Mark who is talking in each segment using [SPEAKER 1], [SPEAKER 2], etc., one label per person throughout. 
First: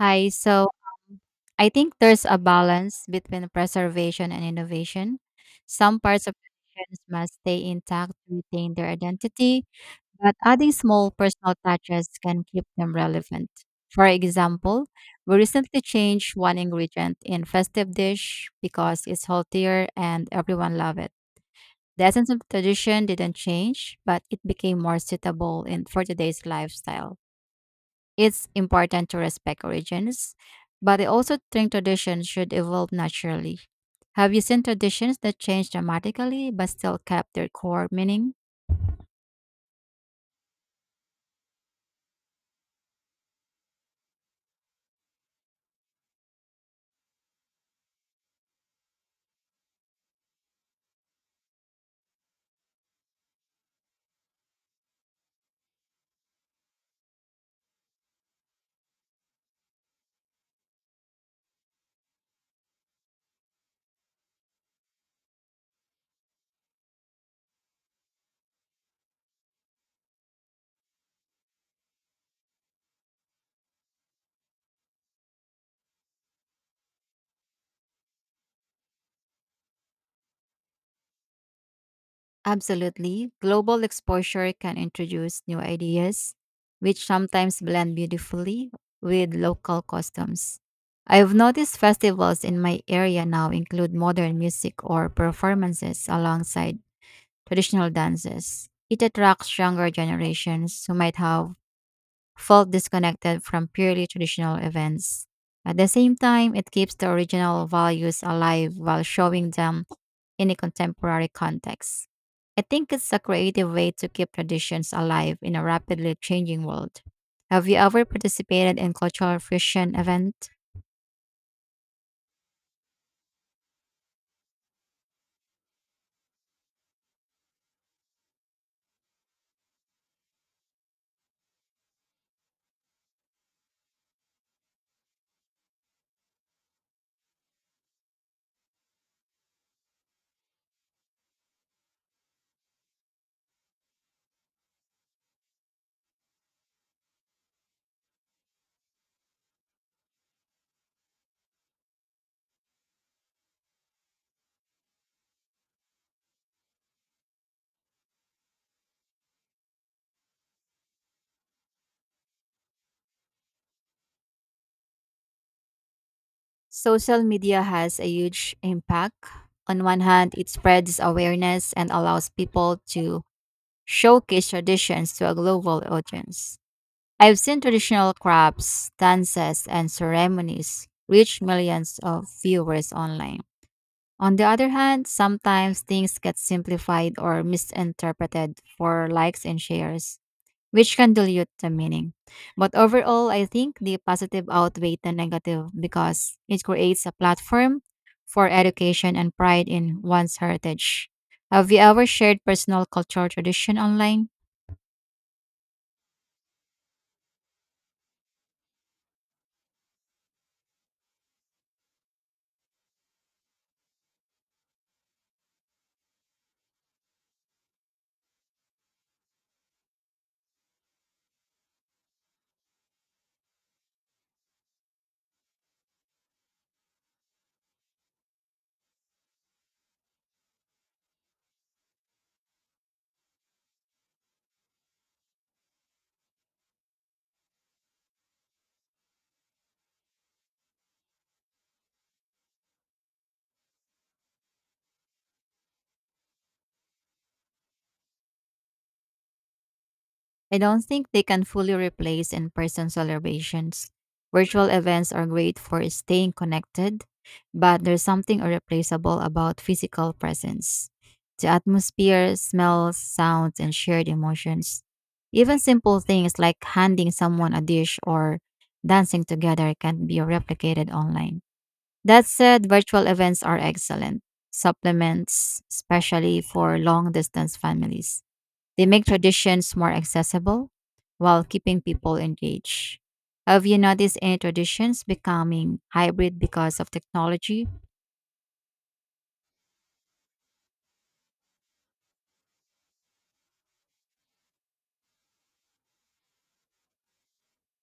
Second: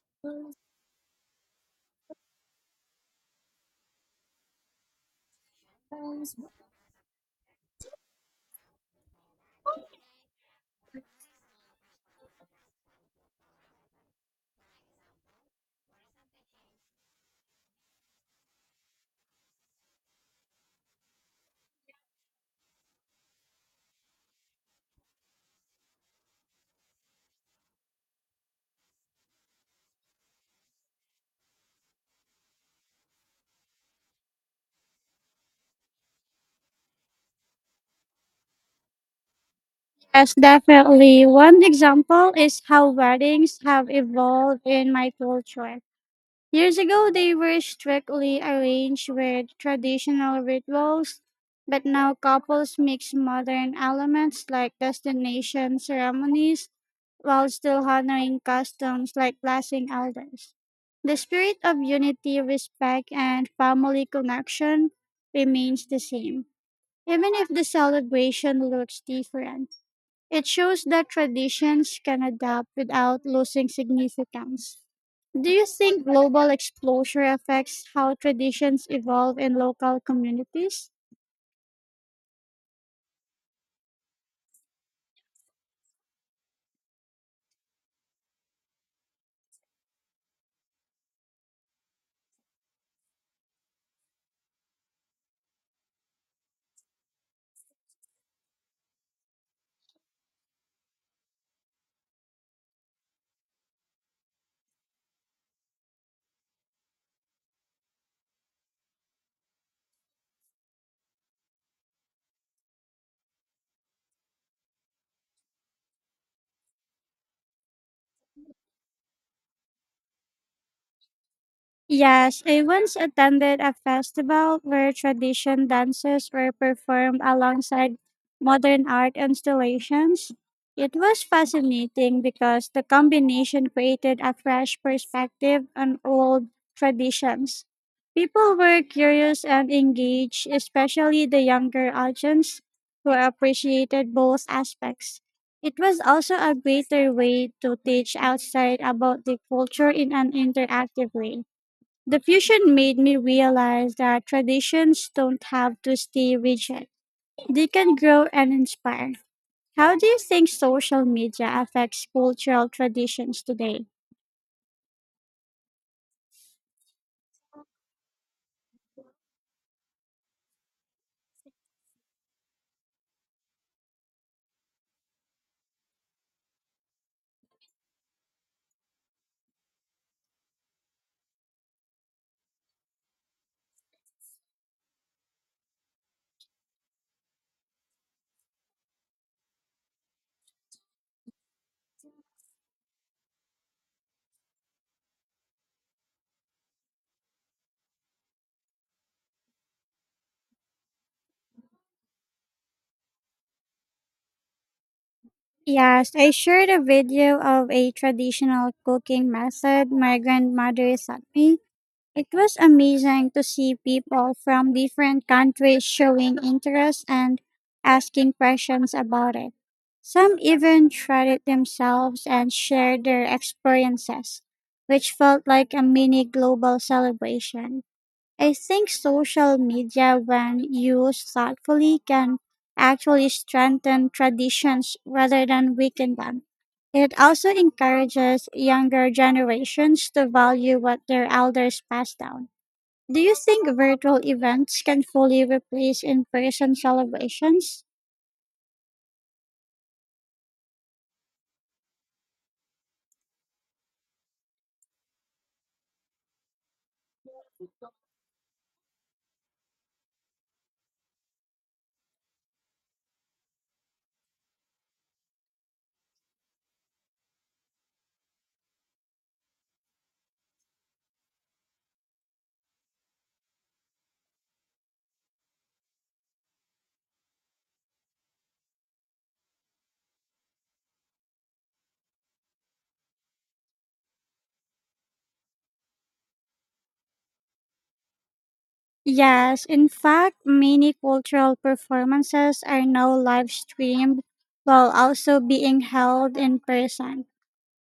[SPEAKER 1] Hi. So um, I think there's a balance between preservation and innovation. Some parts of traditions must stay intact to retain their identity, but adding small personal touches can keep them relevant. For example, we recently changed one ingredient in festive dish because it's healthier and everyone loved it. The essence of tradition didn't change, but it became more suitable in for today's lifestyle. It's important to respect origins, but I also think traditions should evolve naturally. Have you seen traditions that change dramatically but still kept their core meaning?
[SPEAKER 2] Yes, definitely. One example is how weddings have evolved in my culture. Years ago, they were strictly arranged with traditional rituals, but now couples mix modern elements like destination ceremonies while still honoring customs like blessing elders. The spirit of unity, respect, and family connection remains the same. Even if the celebration looks different, it shows that traditions can adapt without losing significance. Do you think global exposure affects how traditions evolve in local communities?
[SPEAKER 1] Absolutely. Global exposure can introduce new ideas, which sometimes blend beautifully with local customs. I've noticed festivals in my area now include modern music or performances alongside traditional dances. It attracts younger generations who might have felt disconnected from purely traditional events. At the same time, it keeps the original values alive while showing them in a contemporary context. I think it's a creative way to keep traditions alive in a rapidly changing world. Have you ever participated in cultural fusion event?
[SPEAKER 2] Yes, I once attended a festival where tradition dances were performed alongside modern art installations. It was fascinating because the combination created a fresh perspective on old traditions. People were curious and engaged, especially the younger audience who appreciated both aspects. It was also a greater way to teach outside about the culture in an interactive way. The fusion made me realize that traditions don't have to stay rigid. They can grow and inspire. How do you think social media affects cultural traditions today?
[SPEAKER 1] Social media has a huge impact. On one hand, it spreads awareness and allows people to showcase traditions to a global audience. I've seen traditional crafts, dances, and ceremonies reach millions of viewers online. On the other hand, sometimes things get simplified or misinterpreted for likes and shares, which can dilute the meaning. But overall, I think the positive outweighs the negative because it creates a platform for education and pride in one's heritage. Have you ever shared personal cultural tradition online?
[SPEAKER 2] Yes, I shared a video of a traditional cooking method my grandmother sent me. It was amazing to see people from different countries showing interest and asking questions about it. Some even tried it themselves and shared their experiences, which felt like a mini global celebration. I think social media, when used thoughtfully, can actually strengthen traditions rather than weaken them. It also encourages younger generations to value what their elders pass down. Do you think virtual events can fully replace in person celebrations?
[SPEAKER 1] I don't think they can fully replace in person celebrations. Virtual events are great for staying connected, but there's something irreplaceable about physical presence. The atmosphere, smells, sounds, and shared emotions. Even simple things like handing someone a dish or dancing together can't be replicated online. That said, virtual events are excellent supplements, especially for long distance families. They make traditions more accessible while keeping people engaged. Have you noticed any traditions becoming hybrid because of technology?
[SPEAKER 2] Yes, in fact, many cultural performances are now live streamed while also being held in person.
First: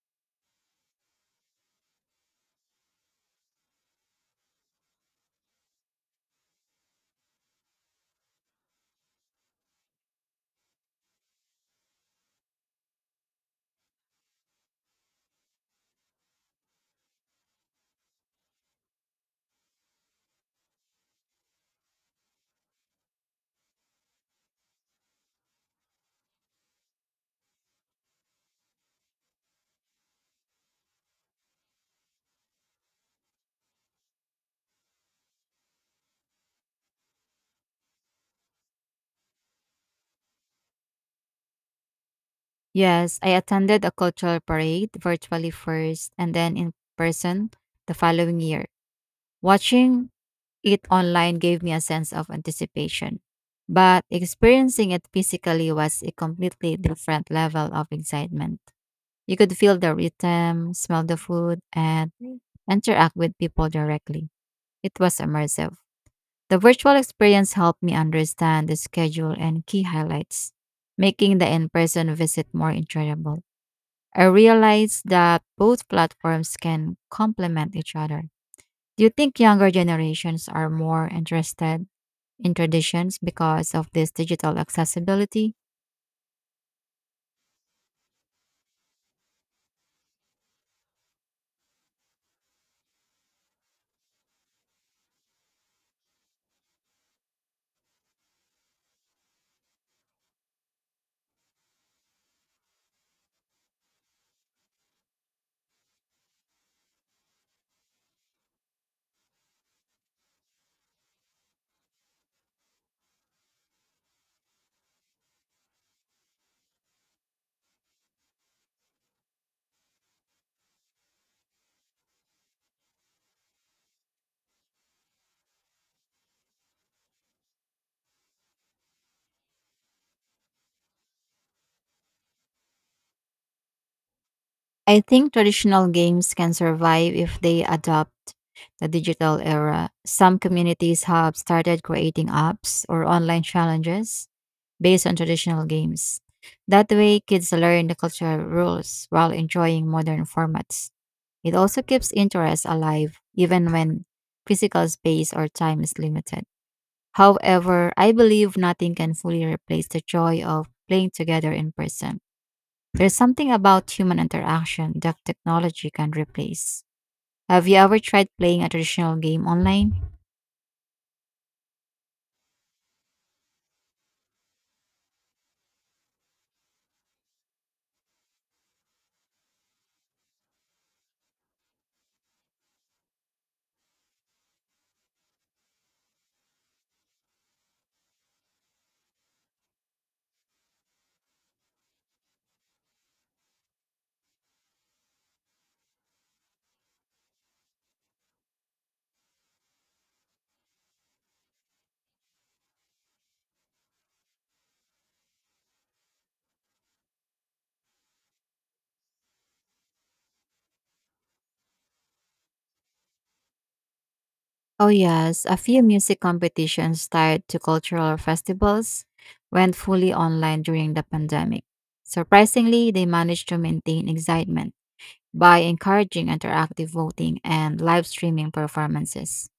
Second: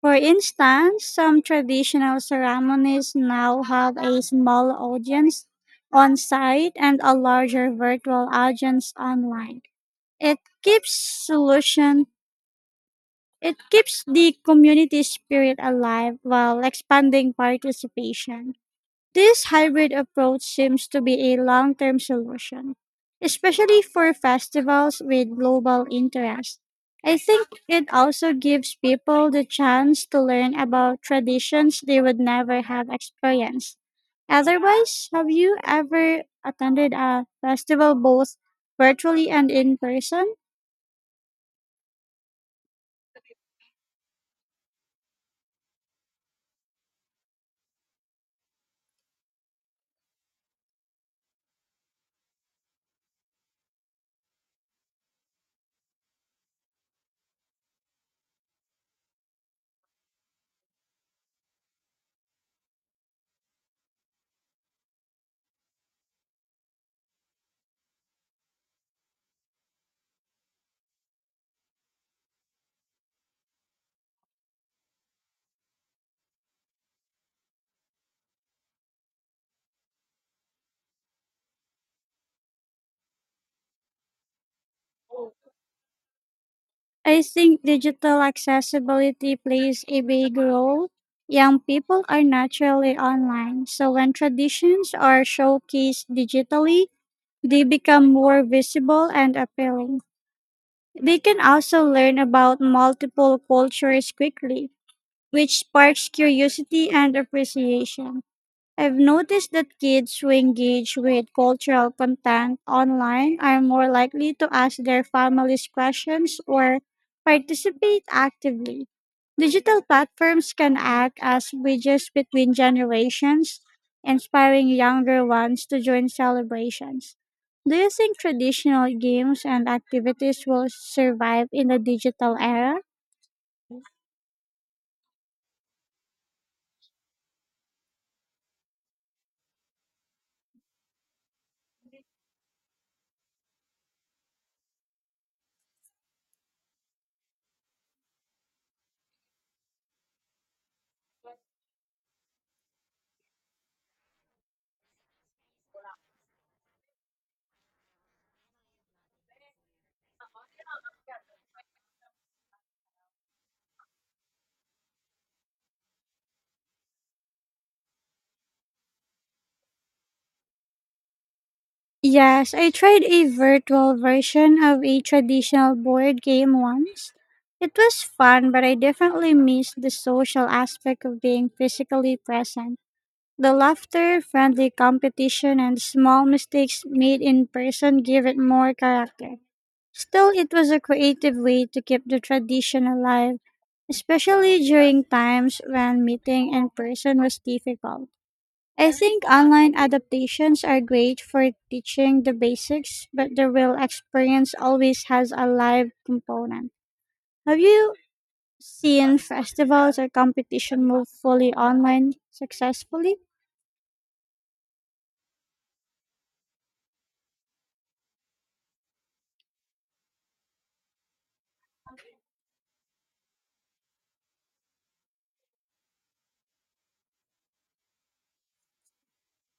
[SPEAKER 2] For instance, some traditional ceremonies now have a small audience on site and a larger virtual audience online. It keeps solution it keeps the community spirit alive while expanding participation. This hybrid approach seems to be a long term solution, especially for festivals with global interest. I think it also gives people the chance to learn about traditions they would never have experienced. Otherwise, have you ever attended a festival both virtually and in person?
[SPEAKER 1] Yes, I attended a cultural parade virtually first and then in person the following year. Watching it online gave me a sense of anticipation, but experiencing it physically was a completely different level of excitement. You could feel the rhythm, smell the food, and interact with people directly. It was immersive. The virtual experience helped me understand the schedule and key highlights, making the in person visit more enjoyable. I realized that both platforms can complement each other. Do you think younger generations are more interested in traditions because of this digital accessibility?
[SPEAKER 2] I think digital accessibility plays a big role. Young people are naturally online, so when traditions are showcased digitally, they become more visible and appealing. They can also learn about multiple cultures quickly, which sparks curiosity and appreciation. I've noticed that kids who engage with cultural content online are more likely to ask their families questions or participate actively. Digital platforms can act as bridges between generations, inspiring younger ones to join celebrations. Do you think traditional games and activities will survive in the digital era?
[SPEAKER 1] I think traditional games can survive if they adopt the digital era. Some communities have started creating apps or online challenges based on traditional games. That way, kids learn the cultural rules while enjoying modern formats. It also keeps interest alive even when physical space or time is limited. However, I believe nothing can fully replace the joy of playing together in person. There's something about human interaction that technology can replace. Have you ever tried playing a traditional game online?
[SPEAKER 2] Yes, I tried a virtual version of a traditional board game once. It was fun, but I definitely missed the social aspect of being physically present. The laughter, friendly competition, and small mistakes made in person give it more character. Still, it was a creative way to keep the tradition alive, especially during times when meeting in person was difficult. I think online adaptations are great for teaching the basics, but the real experience always has a live component. Have you seen festivals or competition move fully online successfully?
[SPEAKER 1] Oh, yes, a few music competitions tied to cultural festivals went fully online during the pandemic. Surprisingly, they managed to maintain excitement by encouraging interactive voting and live streaming performances.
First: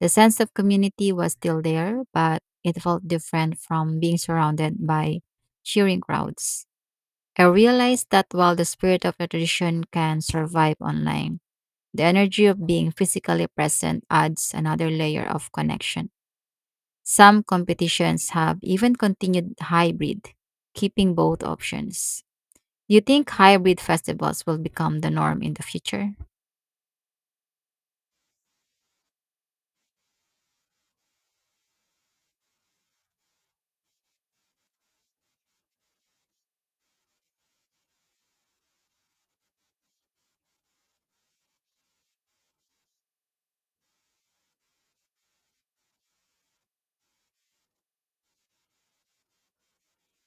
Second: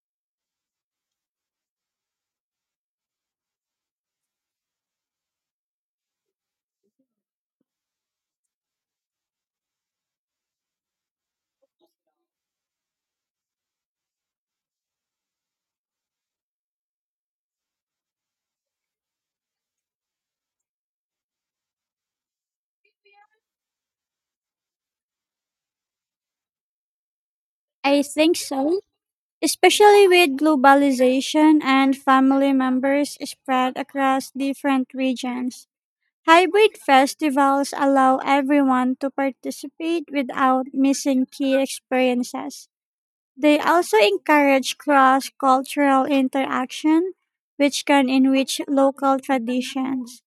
[SPEAKER 1] The sense of community was still there, but it felt different from being surrounded by cheering crowds. I realized that while the spirit of a tradition can survive online, the energy of being physically present adds another layer of connection. Some competitions have even continued hybrid, keeping both options. Do you think hybrid festivals will become the norm in the future?
[SPEAKER 2] I think so, especially with globalization and family members spread across different regions. Hybrid festivals allow everyone to participate without missing key experiences. They also encourage cross cultural interaction, which can enrich local traditions.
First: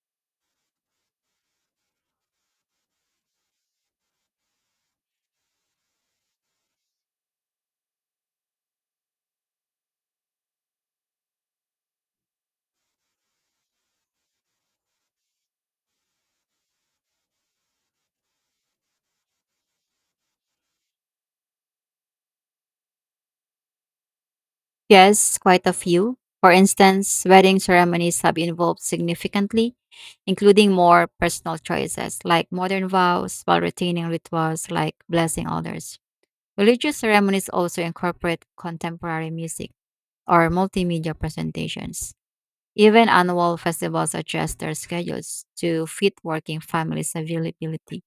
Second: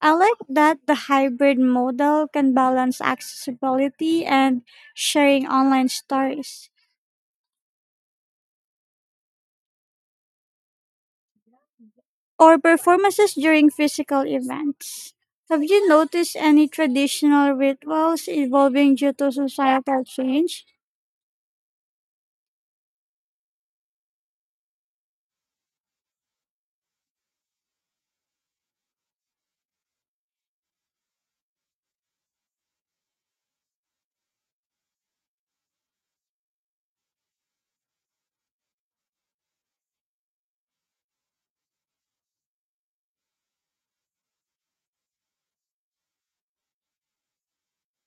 [SPEAKER 2] I like that the hybrid model can balance accessibility and sharing online stories or performances during physical events. Have you noticed any traditional rituals evolving due to societal change?
[SPEAKER 1] Yes, quite a few. For instance, wedding ceremonies have evolved significantly, including more personal choices like modern vows while retaining rituals like blessing others. Religious ceremonies also incorporate contemporary music or multimedia presentations. Even annual festivals adjust their schedules to fit working families' availability.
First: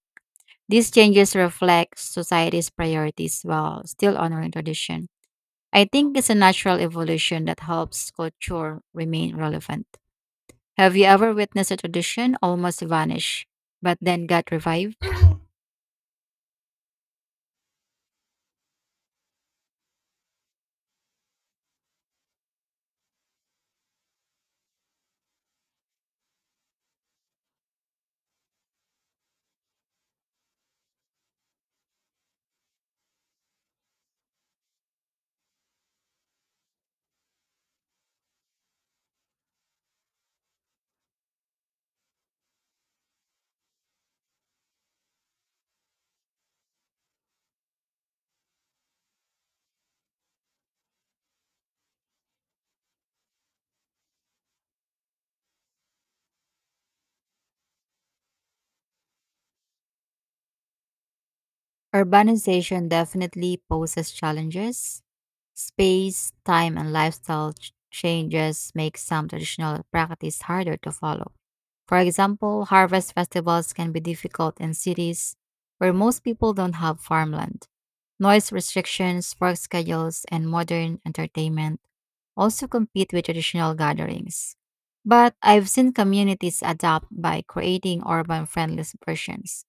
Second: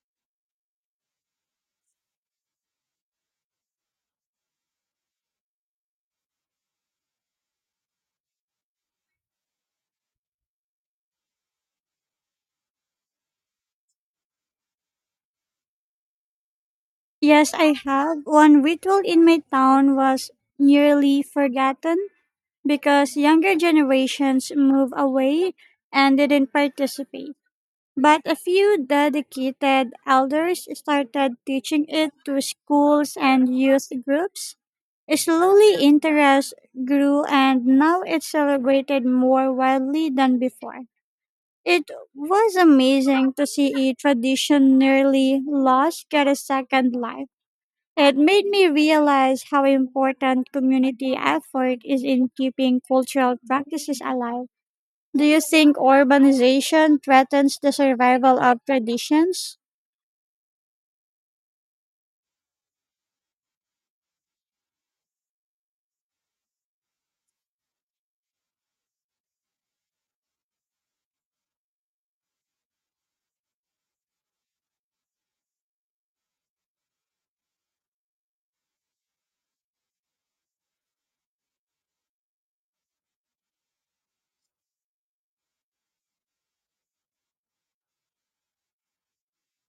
[SPEAKER 1] These changes reflect society's priorities while still honoring tradition. I think it's a natural evolution that helps culture remain relevant. Have you ever witnessed a tradition almost vanish, but then got revived?
[SPEAKER 2] Yes, I have. One ritual in my town was nearly forgotten because younger generations moved away and didn't participate. But a few dedicated elders started teaching it to schools and youth groups. Slowly, interest grew, and now it's celebrated more widely than before. It was amazing to see a tradition nearly lost get a second life. It made me realize how important community effort is in keeping cultural practices alive. Do you think urbanization threatens the survival of traditions?
[SPEAKER 1] Urbanization definitely poses challenges. Space, time, and lifestyle changes make some traditional practice harder to follow. For example, harvest festivals can be difficult in cities where most people don't have farmland. Noise restrictions, work schedules, and modern entertainment also compete with traditional gatherings. But I've seen communities adapt by creating urban friendly versions,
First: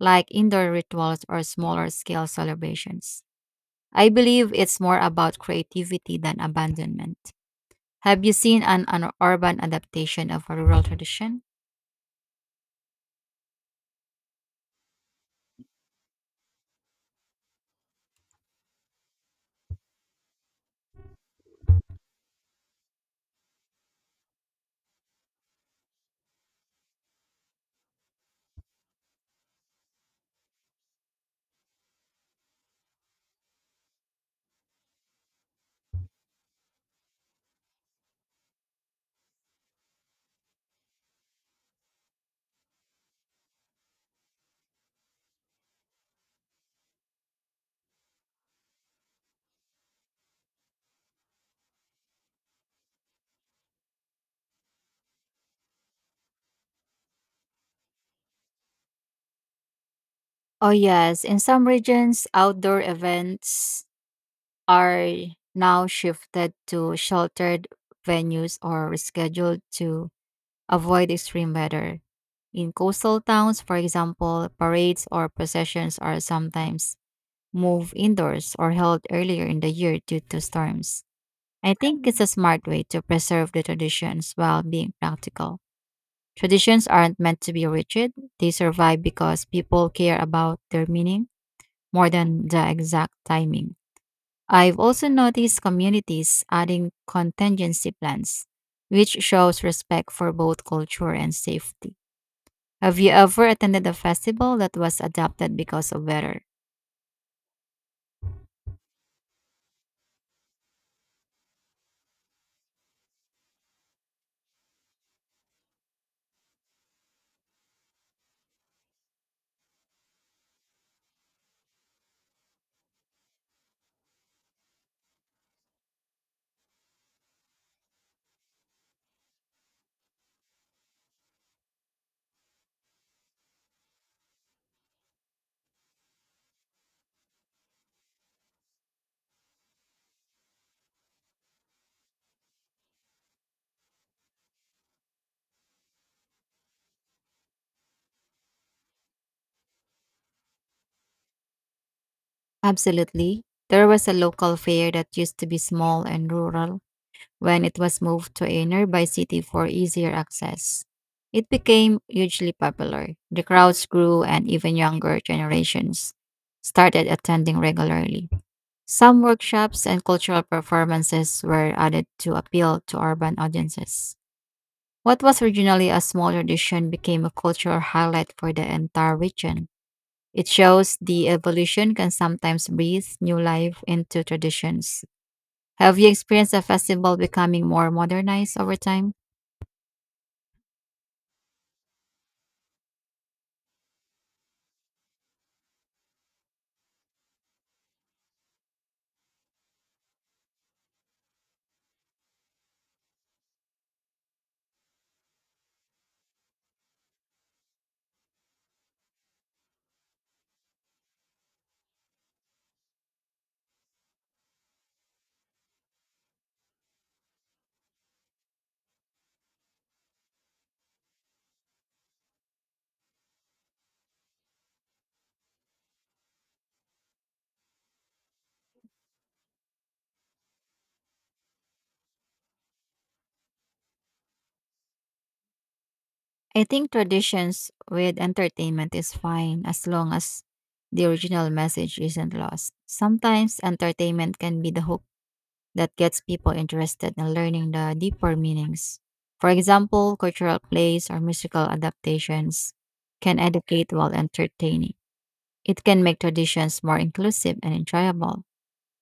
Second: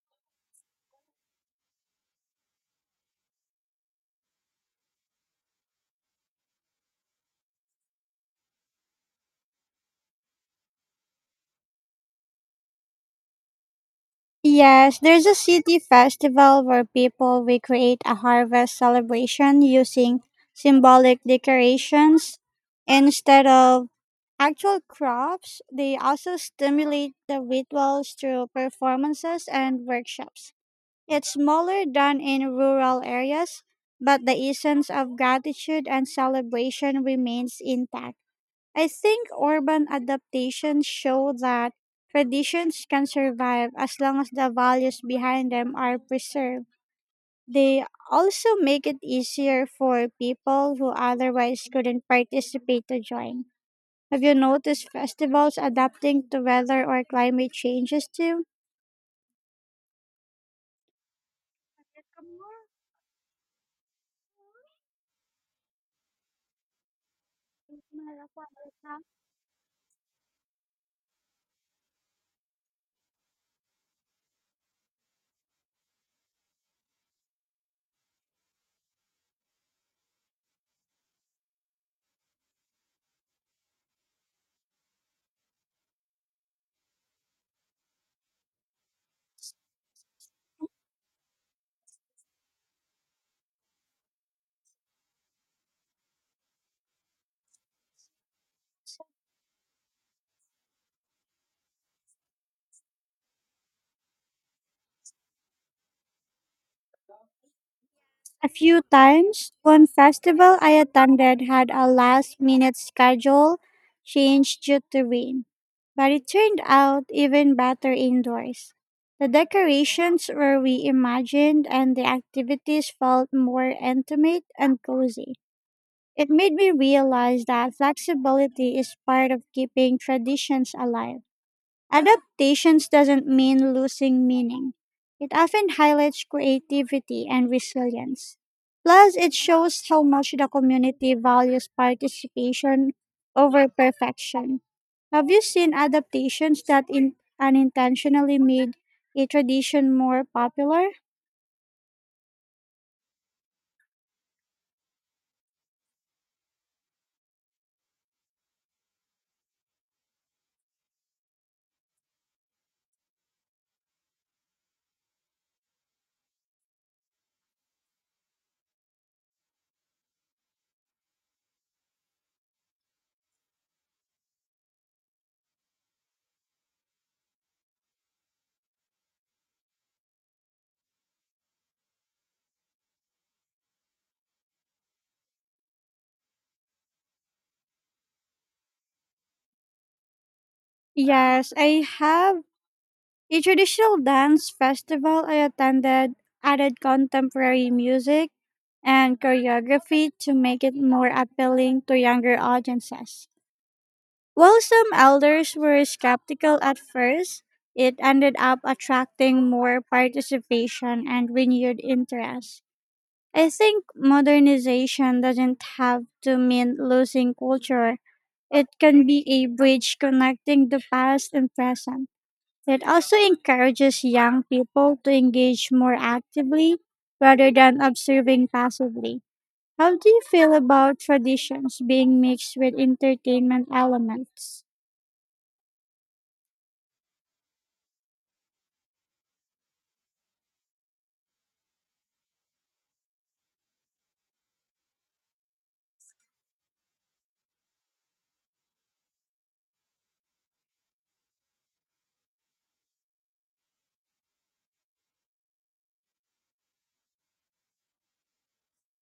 [SPEAKER 1] like indoor rituals or smaller scale celebrations. I believe it's more about creativity than abandonment. Have you seen an urban adaptation of a rural tradition?
[SPEAKER 2] Yes, there's a city festival where people recreate a harvest celebration using symbolic decorations instead of actual crops. They also stimulate the rituals through performances and workshops. It's smaller than in rural areas, but the essence of gratitude and celebration remains intact. I think urban adaptations show that traditions can survive as long as the values behind them are preserved. They also make it easier for people who otherwise couldn't participate to join. Have you noticed festivals adapting to weather or climate changes too?
[SPEAKER 1] Oh, yes. In some regions, outdoor events are now shifted to sheltered venues or rescheduled to avoid extreme weather. In coastal towns, for example, parades or processions are sometimes moved indoors or held earlier in the year due to storms. I think it's a smart way to preserve the traditions while being practical. Traditions aren't meant to be rigid, they survive because people care about their meaning more than the exact timing. I've also noticed communities adding contingency plans, which shows respect for both culture and safety. Have you ever attended a festival that was adapted because of weather?
[SPEAKER 2] A few times, one festival I attended had a last minute schedule change due to rain, but it turned out even better indoors. The decorations were reimagined and the activities felt more intimate and cozy. It made me realize that flexibility is part of keeping traditions alive. Adaptations doesn't mean losing meaning. It often highlights creativity and resilience. Plus, it shows how much the community values participation over perfection. Have you seen adaptations that unintentionally made a tradition more popular?
[SPEAKER 1] Absolutely. There was a local fair that used to be small and rural when it was moved to a nearby city for easier access. It became hugely popular. The crowds grew, and even younger generations started attending regularly. Some workshops and cultural performances were added to appeal to urban audiences. What was originally a small tradition became a cultural highlight for the entire region. It shows the evolution can sometimes breathe new life into traditions. Have you experienced a festival becoming more modernized over time?
[SPEAKER 2] Yes, I have. A traditional dance festival I attended added contemporary music and choreography to make it more appealing to younger audiences. While some elders were skeptical at first, it ended up attracting more participation and renewed interest. I think modernization doesn't have to mean losing culture. It can be a bridge connecting the past and present. It also encourages young people to engage more actively rather than observing passively. How do you feel about traditions being mixed with entertainment elements?
[SPEAKER 1] I think traditions with entertainment is fine as long as the original message isn't lost. Sometimes entertainment can be the hook that gets people interested in learning the deeper meanings. For example, cultural plays or musical adaptations can educate while entertaining. It can make traditions more inclusive and enjoyable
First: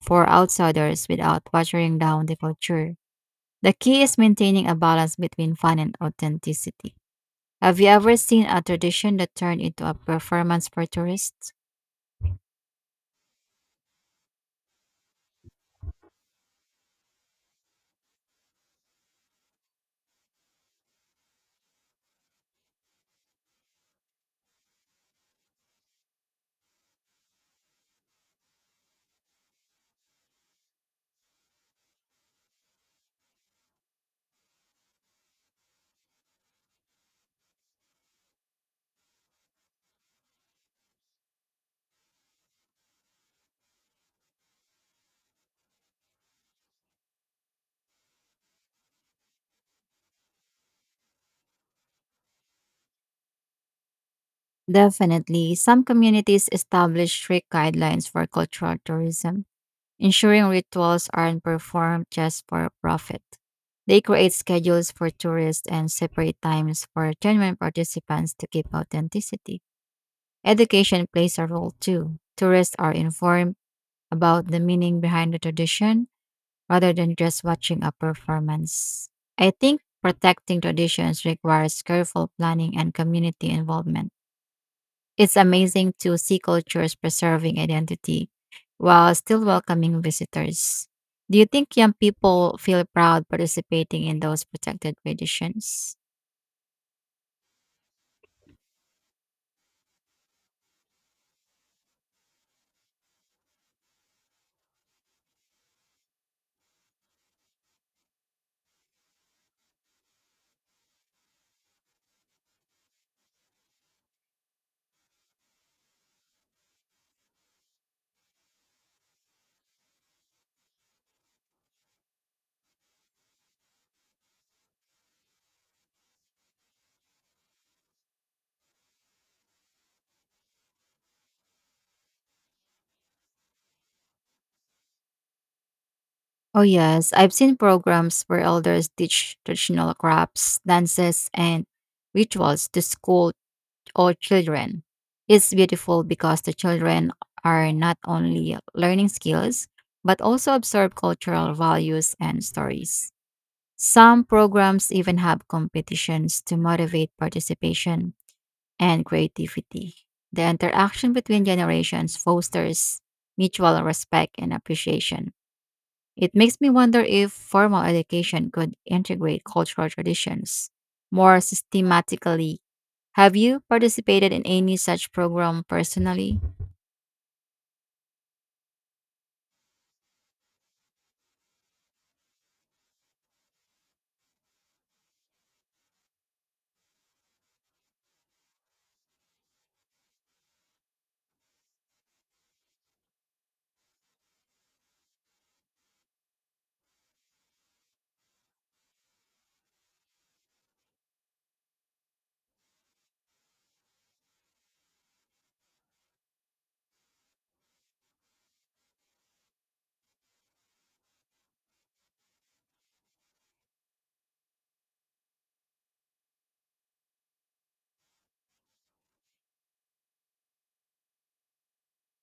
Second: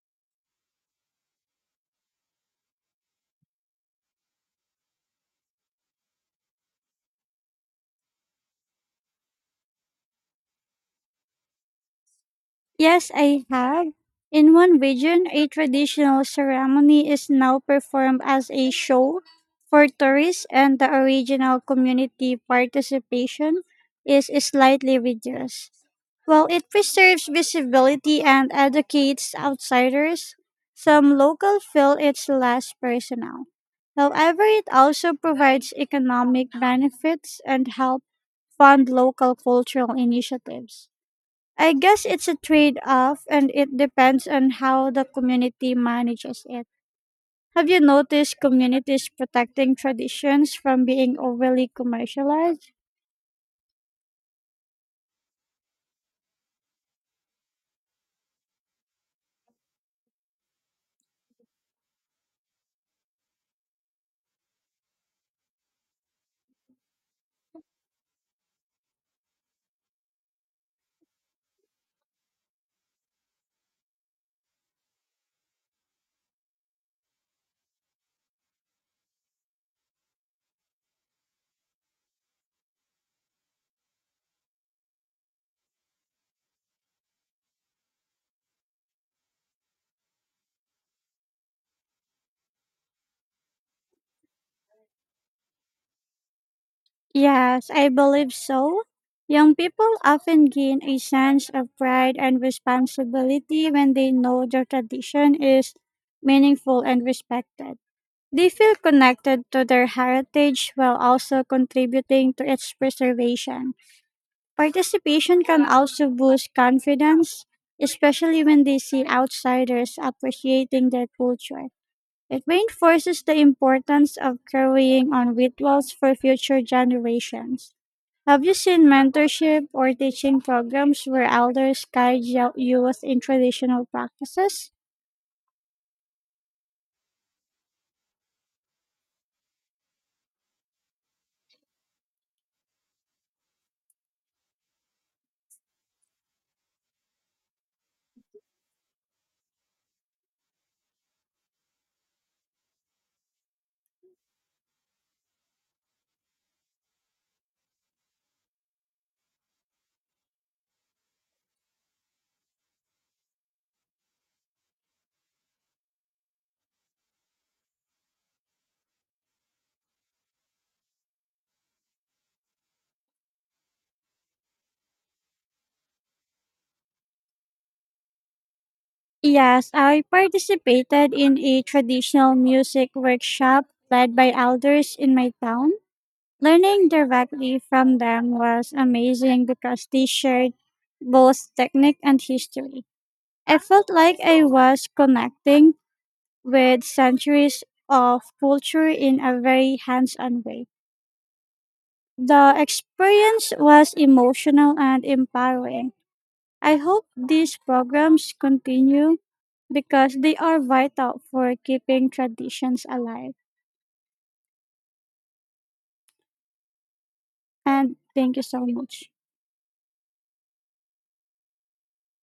[SPEAKER 1] for outsiders without watering down the culture. The key is maintaining a balance between fun and authenticity. Have you ever seen a tradition that turned into a performance for tourists?
[SPEAKER 2] Yes, I have. In one region, a traditional ceremony is now performed as a show for tourists, and the original community participation is slightly reduced. While it preserves visibility and educates outsiders, some locals feel it's less personal. However, it also provides economic benefits and help fund local cultural initiatives. I guess it's a trade off and it depends on how the community manages it. Have you noticed communities protecting traditions from being overly commercialized?
[SPEAKER 1] Definitely, some communities establish strict guidelines for cultural tourism, ensuring rituals aren't performed just for profit. They create schedules for tourists and separate times for genuine participants to keep authenticity. Education plays a role too. Tourists are informed about the meaning behind the tradition, rather than just watching a performance. I think protecting traditions requires careful planning and community involvement. It's amazing to see cultures preserving identity while still welcoming visitors. Do you think young people feel proud participating in those protected traditions?
[SPEAKER 2] Yes, I believe so. Young people often gain a sense of pride and responsibility when they know their tradition is meaningful and respected. They feel connected to their heritage while also contributing to its preservation. Participation can also boost confidence, especially when they see outsiders appreciating their culture. It reinforces the importance of carrying on rituals for future generations. Have you seen mentorship or teaching programs where elders guide youth in traditional practices?
[SPEAKER 1] Oh, yes. I've seen programs where elders teach traditional crafts, dances, and rituals to school or children. It's beautiful because the children are not only learning skills, but also absorb cultural values and stories. Some programs even have competitions to motivate participation and creativity. The interaction between generations fosters mutual respect and appreciation. It makes me wonder if formal education could integrate cultural traditions more systematically. Have you participated in any such program personally?
[SPEAKER 2] Yes, I participated in a traditional music workshop led by elders in my town. Learning directly from them was amazing because they shared both technique and history. I felt like I was connecting with centuries of culture in a very hands on way. The experience was emotional and empowering. I hope these programs continue because they are vital for keeping traditions alive. And thank you so much.